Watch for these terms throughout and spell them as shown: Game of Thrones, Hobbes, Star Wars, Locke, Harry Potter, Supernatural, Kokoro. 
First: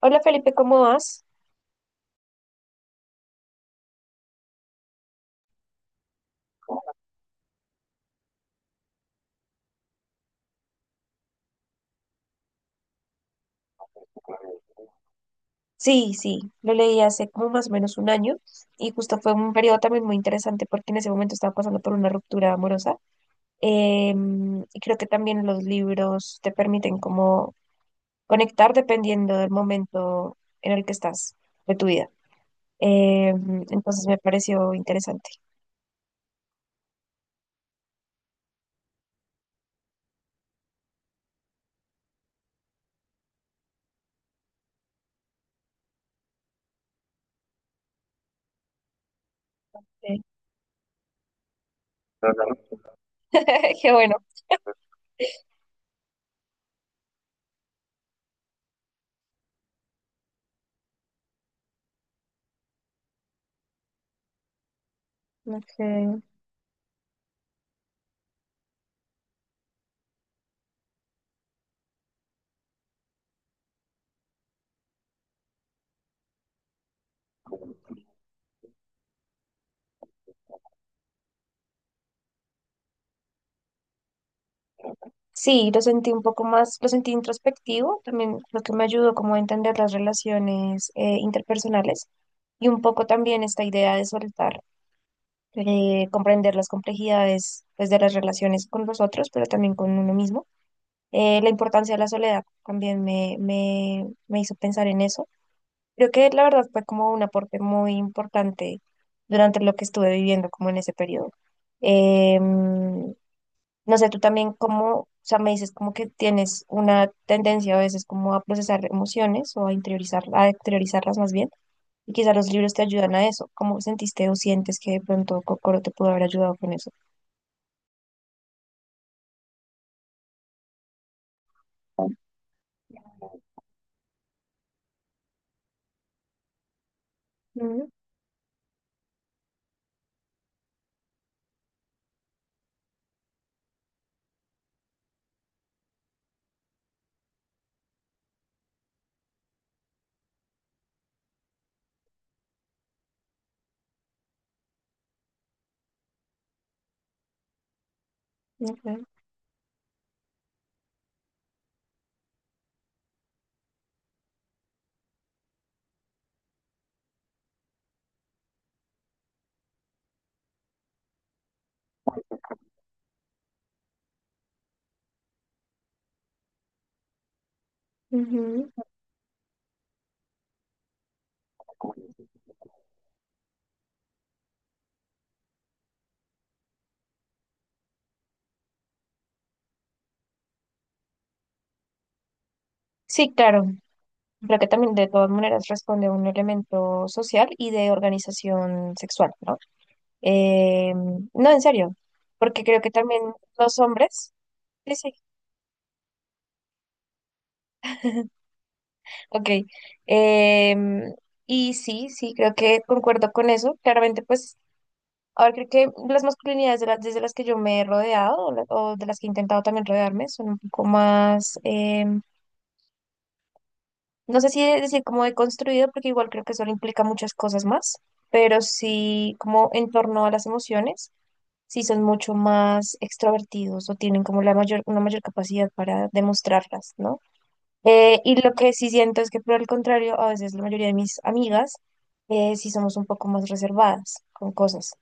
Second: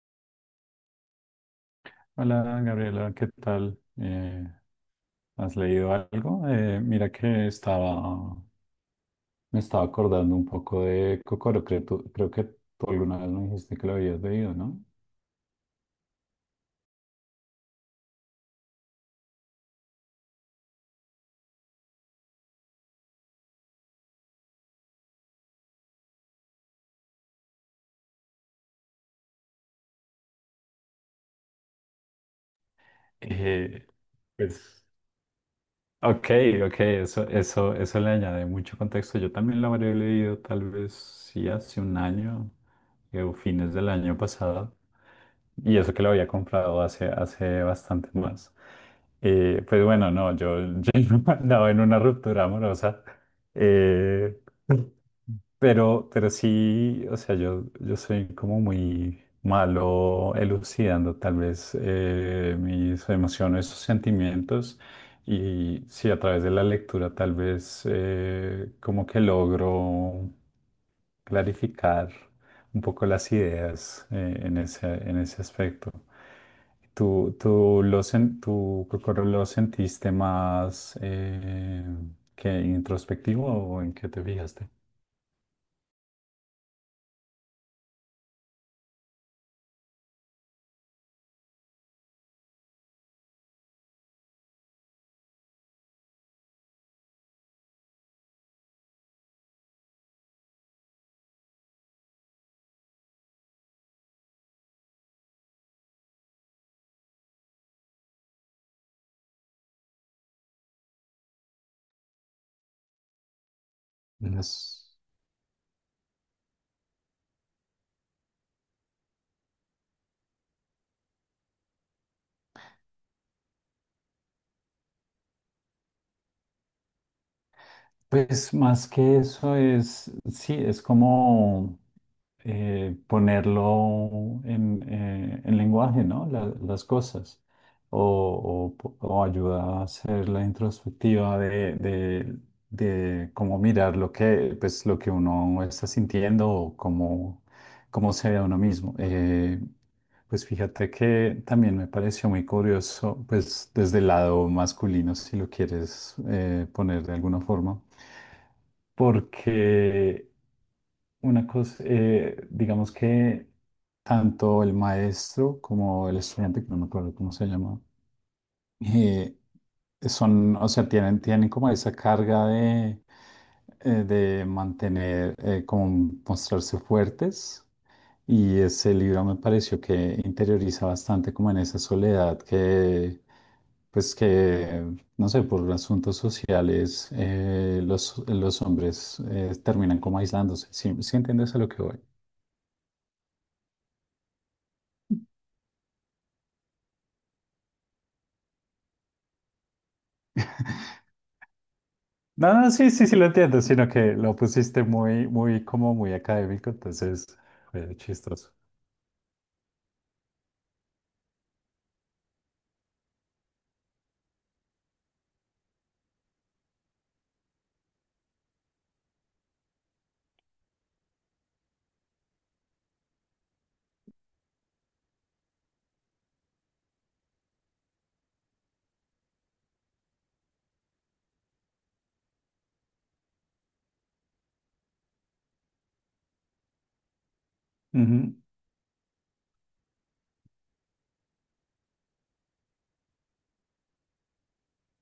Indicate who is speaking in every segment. Speaker 1: Hola Felipe, ¿cómo vas?
Speaker 2: Hola Gabriela, ¿qué tal? ¿Has leído algo? Mira que me estaba acordando un poco de Kokoro, creo, creo que tú alguna vez me dijiste que lo habías leído, ¿no?
Speaker 1: Sí, sí, lo leí hace como más o menos un año y justo fue un periodo también muy interesante porque en ese momento estaba pasando por una ruptura amorosa. Y creo que también los libros te permiten como conectar dependiendo del momento en el que estás de tu vida.
Speaker 2: Eh,
Speaker 1: Entonces me pareció
Speaker 2: pues,
Speaker 1: interesante.
Speaker 2: ok, ok, eso le añade mucho contexto. Yo también lo habré leído tal vez sí hace un año o fines del año pasado. Y eso que lo había comprado hace bastante más. Pues bueno,
Speaker 1: Sí.
Speaker 2: no, yo, yo no andaba en una ruptura amorosa,
Speaker 1: Qué bueno.
Speaker 2: eh, pero sí, o sea, yo soy como muy malo elucidando tal vez mis emociones, sus sentimientos, y sí, a
Speaker 1: Ok.
Speaker 2: través de la lectura tal vez como que logro clarificar un poco las ideas en ese aspecto. Tú creo que lo sentiste más ¿que introspectivo o en qué te fijaste?
Speaker 1: Sí, lo sentí un poco más, lo sentí introspectivo, también lo que me ayudó como a entender las relaciones interpersonales y un poco también esta idea de soltar, comprender las complejidades pues, de las relaciones con los otros, pero también con uno mismo. La importancia de la soledad también me hizo pensar en eso. Creo que la verdad fue como un aporte muy importante durante lo que estuve viviendo como en ese periodo. Em, no sé, tú
Speaker 2: Ujú.
Speaker 1: también como, o sea, me dices como que tienes una tendencia a veces como a procesar emociones o a interiorizar, a exteriorizarlas más bien, y quizá los libros te ayudan a eso. ¿Cómo sentiste o sientes que de pronto Kokoro te pudo haber ayudado con eso?
Speaker 2: Pues más que eso es, sí, es ponerlo en lenguaje, ¿no? Las cosas.
Speaker 1: Mm,
Speaker 2: O ayuda a hacer la introspectiva de cómo mirar lo que, pues, lo que uno está sintiendo o cómo se ve a uno mismo. Pues fíjate que también me pareció muy curioso, pues desde el lado masculino, si lo quieres poner de alguna forma,
Speaker 1: ok.
Speaker 2: porque una cosa, digamos que tanto el maestro como el estudiante, que no me acuerdo cómo se llama, eh, son, o sea, tienen como esa carga de mantener, como mostrarse fuertes. Y
Speaker 1: Ujú.
Speaker 2: ese libro me pareció que interioriza bastante como en esa soledad pues que, no sé, por asuntos sociales, los hombres terminan como aislándose. ¿Sí, sí entiendes a lo que voy?
Speaker 1: Sí, claro. Creo que también de todas maneras responde a un elemento social y de organización sexual, ¿no? Eh, no, en serio, porque
Speaker 2: No,
Speaker 1: creo
Speaker 2: sí,
Speaker 1: que
Speaker 2: sí, sí
Speaker 1: también
Speaker 2: lo entiendo,
Speaker 1: los
Speaker 2: sino que
Speaker 1: hombres,
Speaker 2: lo pusiste
Speaker 1: sí, sí,
Speaker 2: muy, como muy académico, entonces fue chistoso.
Speaker 1: ok. em, y sí, sí, creo que concuerdo con eso. Claramente, pues, a ver, creo que las masculinidades de las, desde las que yo me he rodeado o, o de las que he intentado también rodearme son un poco más, em, no sé si decir como he construido, porque igual creo que eso implica muchas cosas más, pero sí como en torno a las emociones, sí son mucho más extrovertidos o tienen como una mayor capacidad para demostrarlas, ¿no?
Speaker 2: Ujú.
Speaker 1: Y lo que sí siento es que por el contrario, a veces la mayoría de mis amigas sí somos un poco más reservadas con cosas.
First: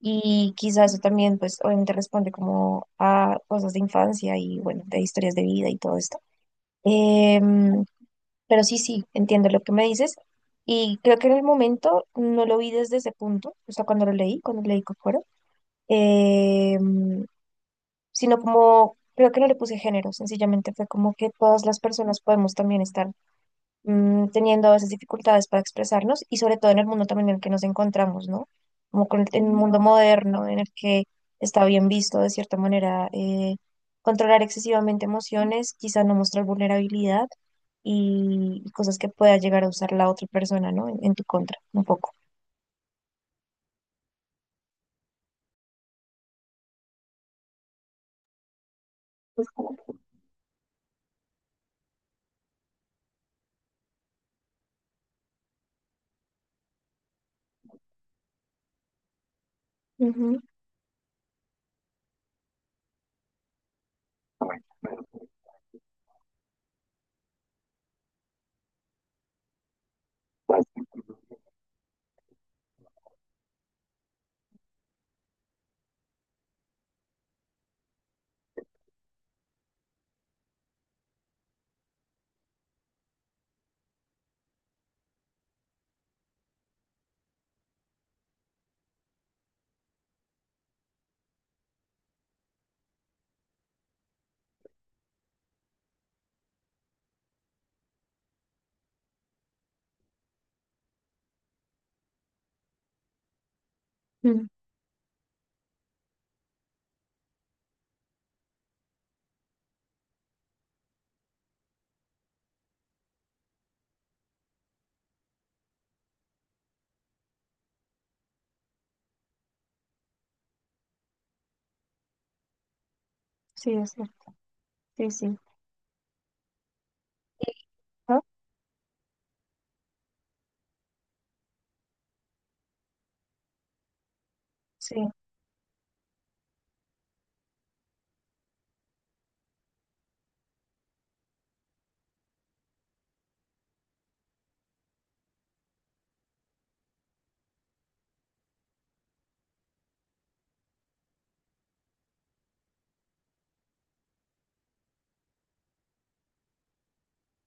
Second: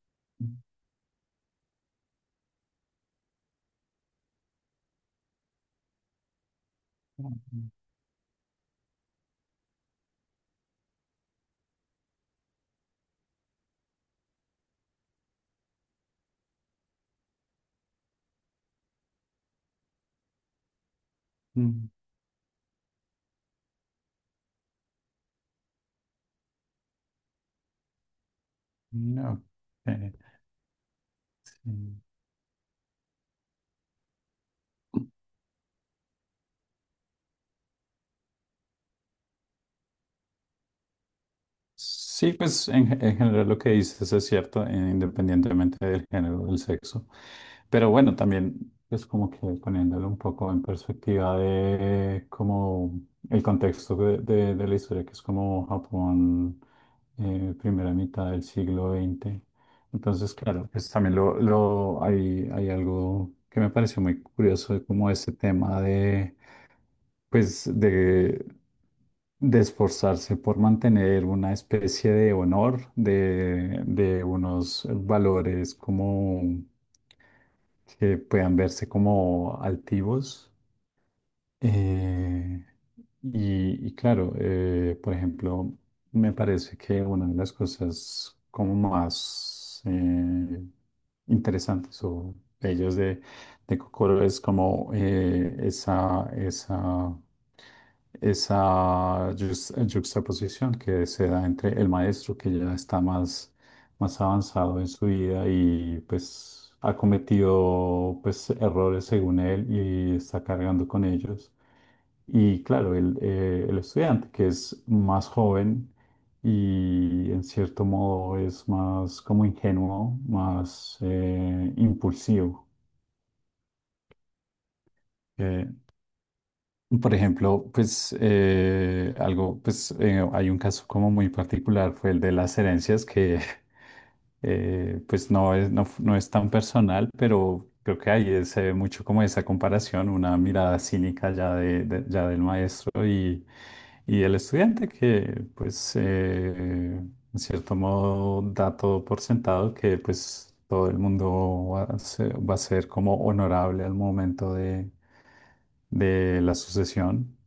Speaker 1: Y quizás eso también, pues obviamente responde como a cosas de infancia y bueno, de historias de vida y todo esto.
Speaker 2: Mm,
Speaker 1: Em, pero sí, sí, entiendo lo que me dices. Y creo que en el momento no lo vi desde ese punto, o sea, cuando lo leí, cuando leí Kokoro, em, sino como, creo que no le puse género, sencillamente fue como que todas las
Speaker 2: mm,
Speaker 1: personas podemos también estar teniendo a veces dificultades para expresarnos y sobre todo en el mundo también en el que nos encontramos, ¿no? Como
Speaker 2: mm, ok,
Speaker 1: en el mundo moderno en el que
Speaker 2: sí.
Speaker 1: está bien visto de cierta manera, controlar excesivamente emociones, quizá no mostrar vulnerabilidad y, cosas que pueda llegar a usar la otra persona, ¿no? En tu contra, un poco.
Speaker 2: Sí, pues en general lo que dices es cierto, independientemente del género, o del sexo. Pero bueno, también es como que poniéndolo un poco en perspectiva de como el contexto de la historia, que es como Japón, primera mitad del siglo XX. Entonces,
Speaker 1: Ujú,
Speaker 2: claro, pues también hay algo que me pareció muy curioso, de como ese tema pues de, de esforzarse por mantener una especie de honor, de unos valores como que puedan verse como altivos. Eh, y claro, por ejemplo, me parece que una de las cosas como más interesantes o bellas de Kokoro es como esa yuxtaposición que se da entre el maestro que ya está más
Speaker 1: ujú,
Speaker 2: avanzado en su vida y pues ha cometido pues errores según él y está cargando con ellos. Y claro, el estudiante que es más joven y en cierto modo es más como ingenuo, más impulsivo.
Speaker 1: sí, es cierto. Sí, sí.
Speaker 2: Por ejemplo, pues
Speaker 1: ¿No?
Speaker 2: algo, pues hay un caso como muy particular, fue el de las herencias que
Speaker 1: Sí.
Speaker 2: pues no es tan personal, pero creo que ahí se ve mucho como esa comparación, una mirada cínica ya, ya del maestro y el estudiante que en cierto modo, da todo por sentado que pues todo el mundo va a ser como honorable al momento de la sucesión,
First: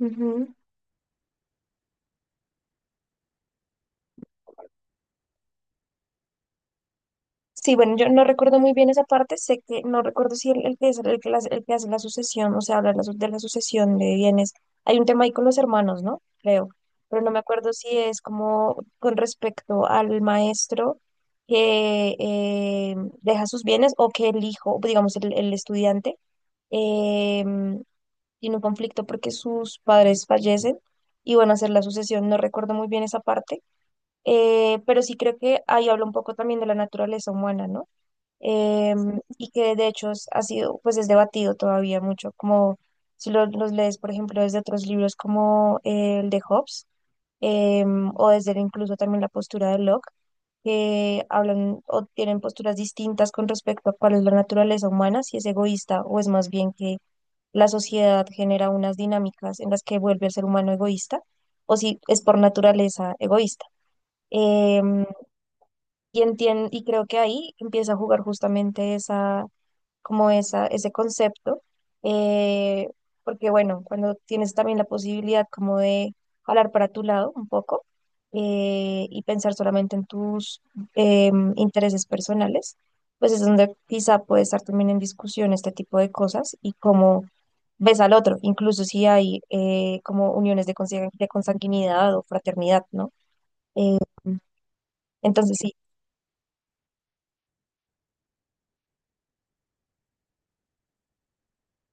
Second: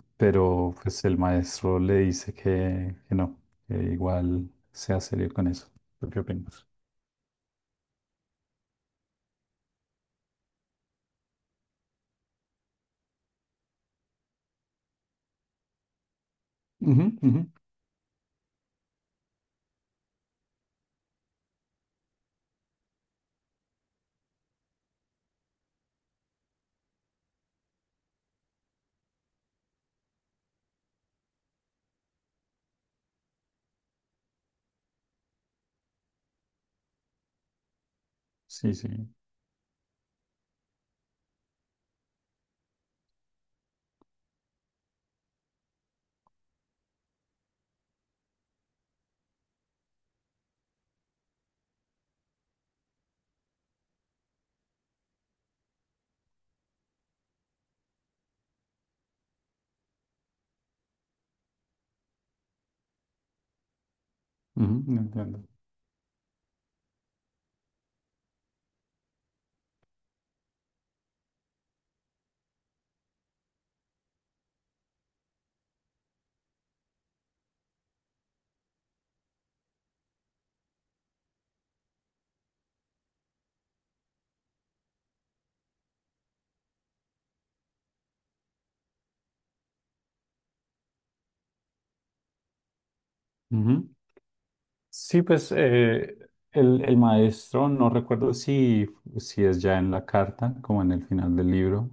Speaker 1: Ujú.
Speaker 2: pero pues el maestro le dice que no, que igual sea serio con eso. ¿Tú qué opinas?
Speaker 1: Sí, bueno, yo no recuerdo muy bien esa parte, sé que no recuerdo si el que es el que, el que hace la sucesión, o sea, habla de de la sucesión de bienes. Hay un tema ahí con los hermanos, ¿no? Creo,
Speaker 2: Ujú,
Speaker 1: pero no me
Speaker 2: ujú.
Speaker 1: acuerdo si es como con respecto al maestro que deja sus bienes o que el hijo, digamos, el estudiante, eh, tiene un conflicto porque sus padres fallecen y van a hacer la sucesión. No recuerdo muy bien esa parte, pero sí creo que ahí habla un poco también de la naturaleza humana, ¿no?
Speaker 2: Sí, sí.
Speaker 1: Y que de hecho ha sido, pues es debatido todavía mucho, como si los lees, por ejemplo, desde otros libros como el de Hobbes, o desde incluso también la postura de Locke, que hablan o tienen posturas distintas con respecto a cuál es la naturaleza humana, si es egoísta o es más bien que la sociedad genera unas dinámicas en las que vuelve al ser humano egoísta, o si es por naturaleza egoísta.
Speaker 2: Ujú, no
Speaker 1: Em,
Speaker 2: entiendo.
Speaker 1: y y creo que ahí empieza a jugar justamente esa como esa, ese concepto, eh, porque bueno, cuando tienes también la posibilidad como de jalar para tu lado un poco, y pensar solamente en tus intereses personales, pues es donde quizá puede estar también en discusión este tipo de cosas y cómo ves al otro, incluso si hay, como uniones de consanguinidad o fraternidad, ¿no?
Speaker 2: Ujú.
Speaker 1: Eh,
Speaker 2: Sí,
Speaker 1: entonces sí.
Speaker 2: el maestro, no recuerdo si, si es ya en la carta, como en el final del libro,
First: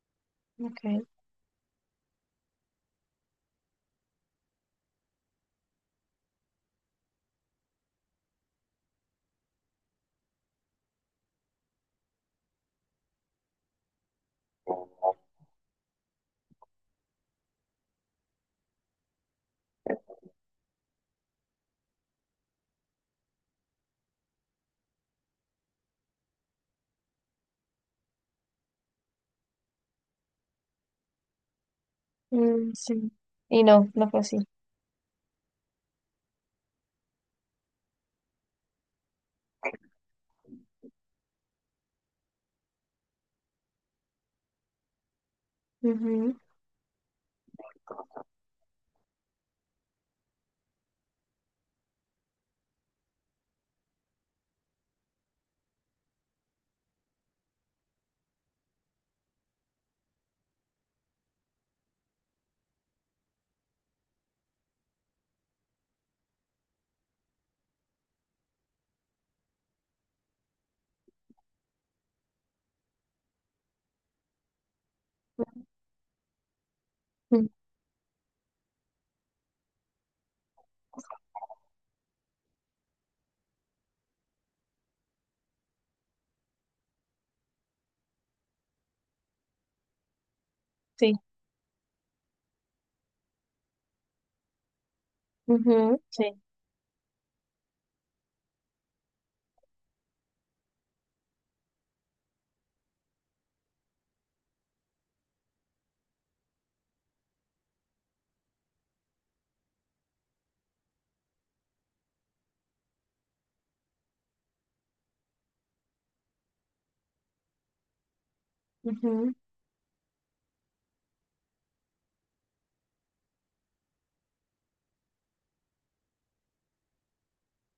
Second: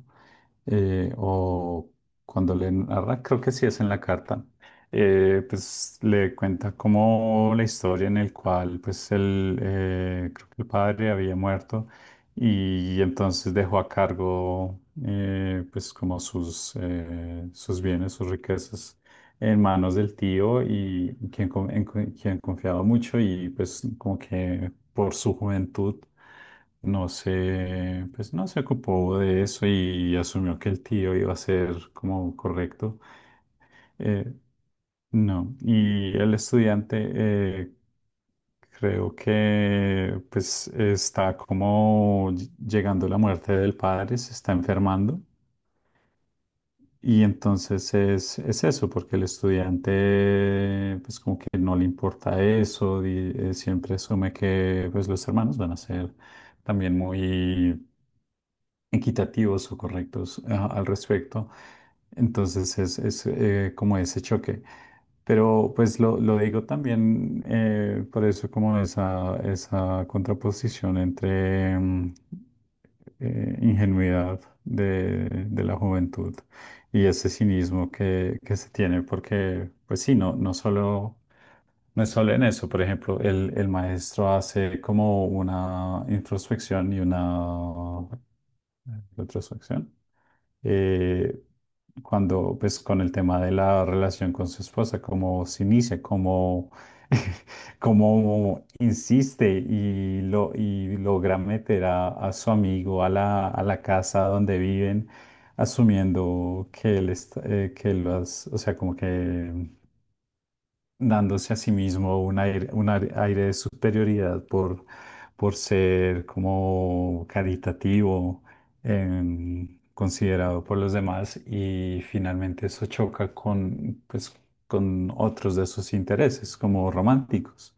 Speaker 1: Okay.
Speaker 2: o cuando le narra, creo que sí es en la carta, pues le cuenta como la historia en el cual pues creo que el padre había muerto y entonces dejó a cargo pues como sus bienes, sus riquezas en manos del tío y quien confiaba mucho y pues como que por su juventud no se, pues no se ocupó de eso y asumió que el tío iba a ser como
Speaker 1: Mm,
Speaker 2: correcto.
Speaker 1: sí. Y no, no fue
Speaker 2: Eh,
Speaker 1: así.
Speaker 2: no, y el estudiante creo que pues está como llegando la muerte del padre, se está enfermando
Speaker 1: Ujú.
Speaker 2: y entonces es eso, porque el estudiante pues como que no le importa eso, y, siempre asume que pues los hermanos van a ser también muy equitativos o correctos ah, al respecto. Entonces como ese choque. Pero pues lo digo también por eso como esa contraposición entre mm, ingenuidad de la juventud y ese
Speaker 1: Mm,
Speaker 2: cinismo que se tiene, porque pues sí, no solo no es solo en eso, por ejemplo, el maestro hace como una introspección y una retrospección.
Speaker 1: sí,
Speaker 2: eh, Cuando, pues, con el tema de la relación con su esposa, cómo se
Speaker 1: ujú, sí,
Speaker 2: cómo insiste y logra meter a su amigo a a la casa donde viven, asumiendo que él está, que o sea, como que dándose a sí mismo un aire, aire de superioridad por ser como caritativo,
Speaker 1: ujú,
Speaker 2: em, considerado por los demás y finalmente eso choca con, pues, con otros de sus intereses como románticos,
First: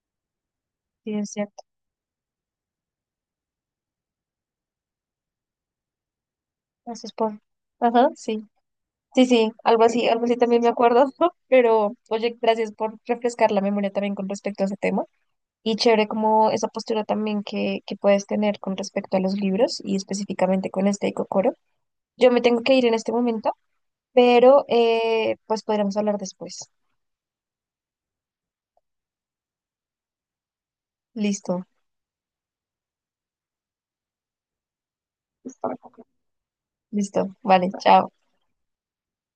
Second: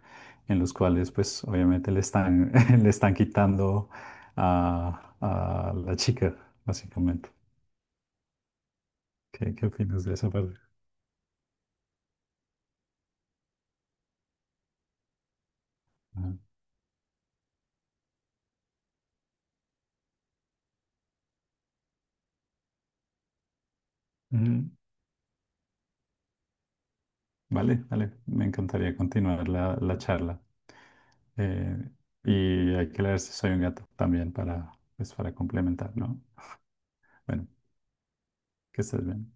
Speaker 2: en los cuales
Speaker 1: sí, es
Speaker 2: pues
Speaker 1: cierto.
Speaker 2: obviamente le están, le están quitando a la chica,
Speaker 1: Así es
Speaker 2: básicamente.
Speaker 1: por. Ajá, sí. Sí, sí,
Speaker 2: ¿Qué, qué opinas de
Speaker 1: algo
Speaker 2: esa
Speaker 1: así
Speaker 2: parte?
Speaker 1: también me acuerdo, pero oye, gracias por refrescar la memoria también con respecto a ese tema. Y chévere
Speaker 2: Ajá.
Speaker 1: como esa postura también que puedes tener con respecto a los libros y específicamente con este de. Yo me tengo que ir en este momento, pero,
Speaker 2: Ujú.
Speaker 1: pues podríamos hablar después.
Speaker 2: Vale, vale, me encantaría continuar la charla.
Speaker 1: Listo,
Speaker 2: Eh, y hay que leer Si soy un gato también para, pues, para complementar, ¿no?
Speaker 1: listo.
Speaker 2: Bueno,
Speaker 1: Vale, chao.
Speaker 2: que estés bien.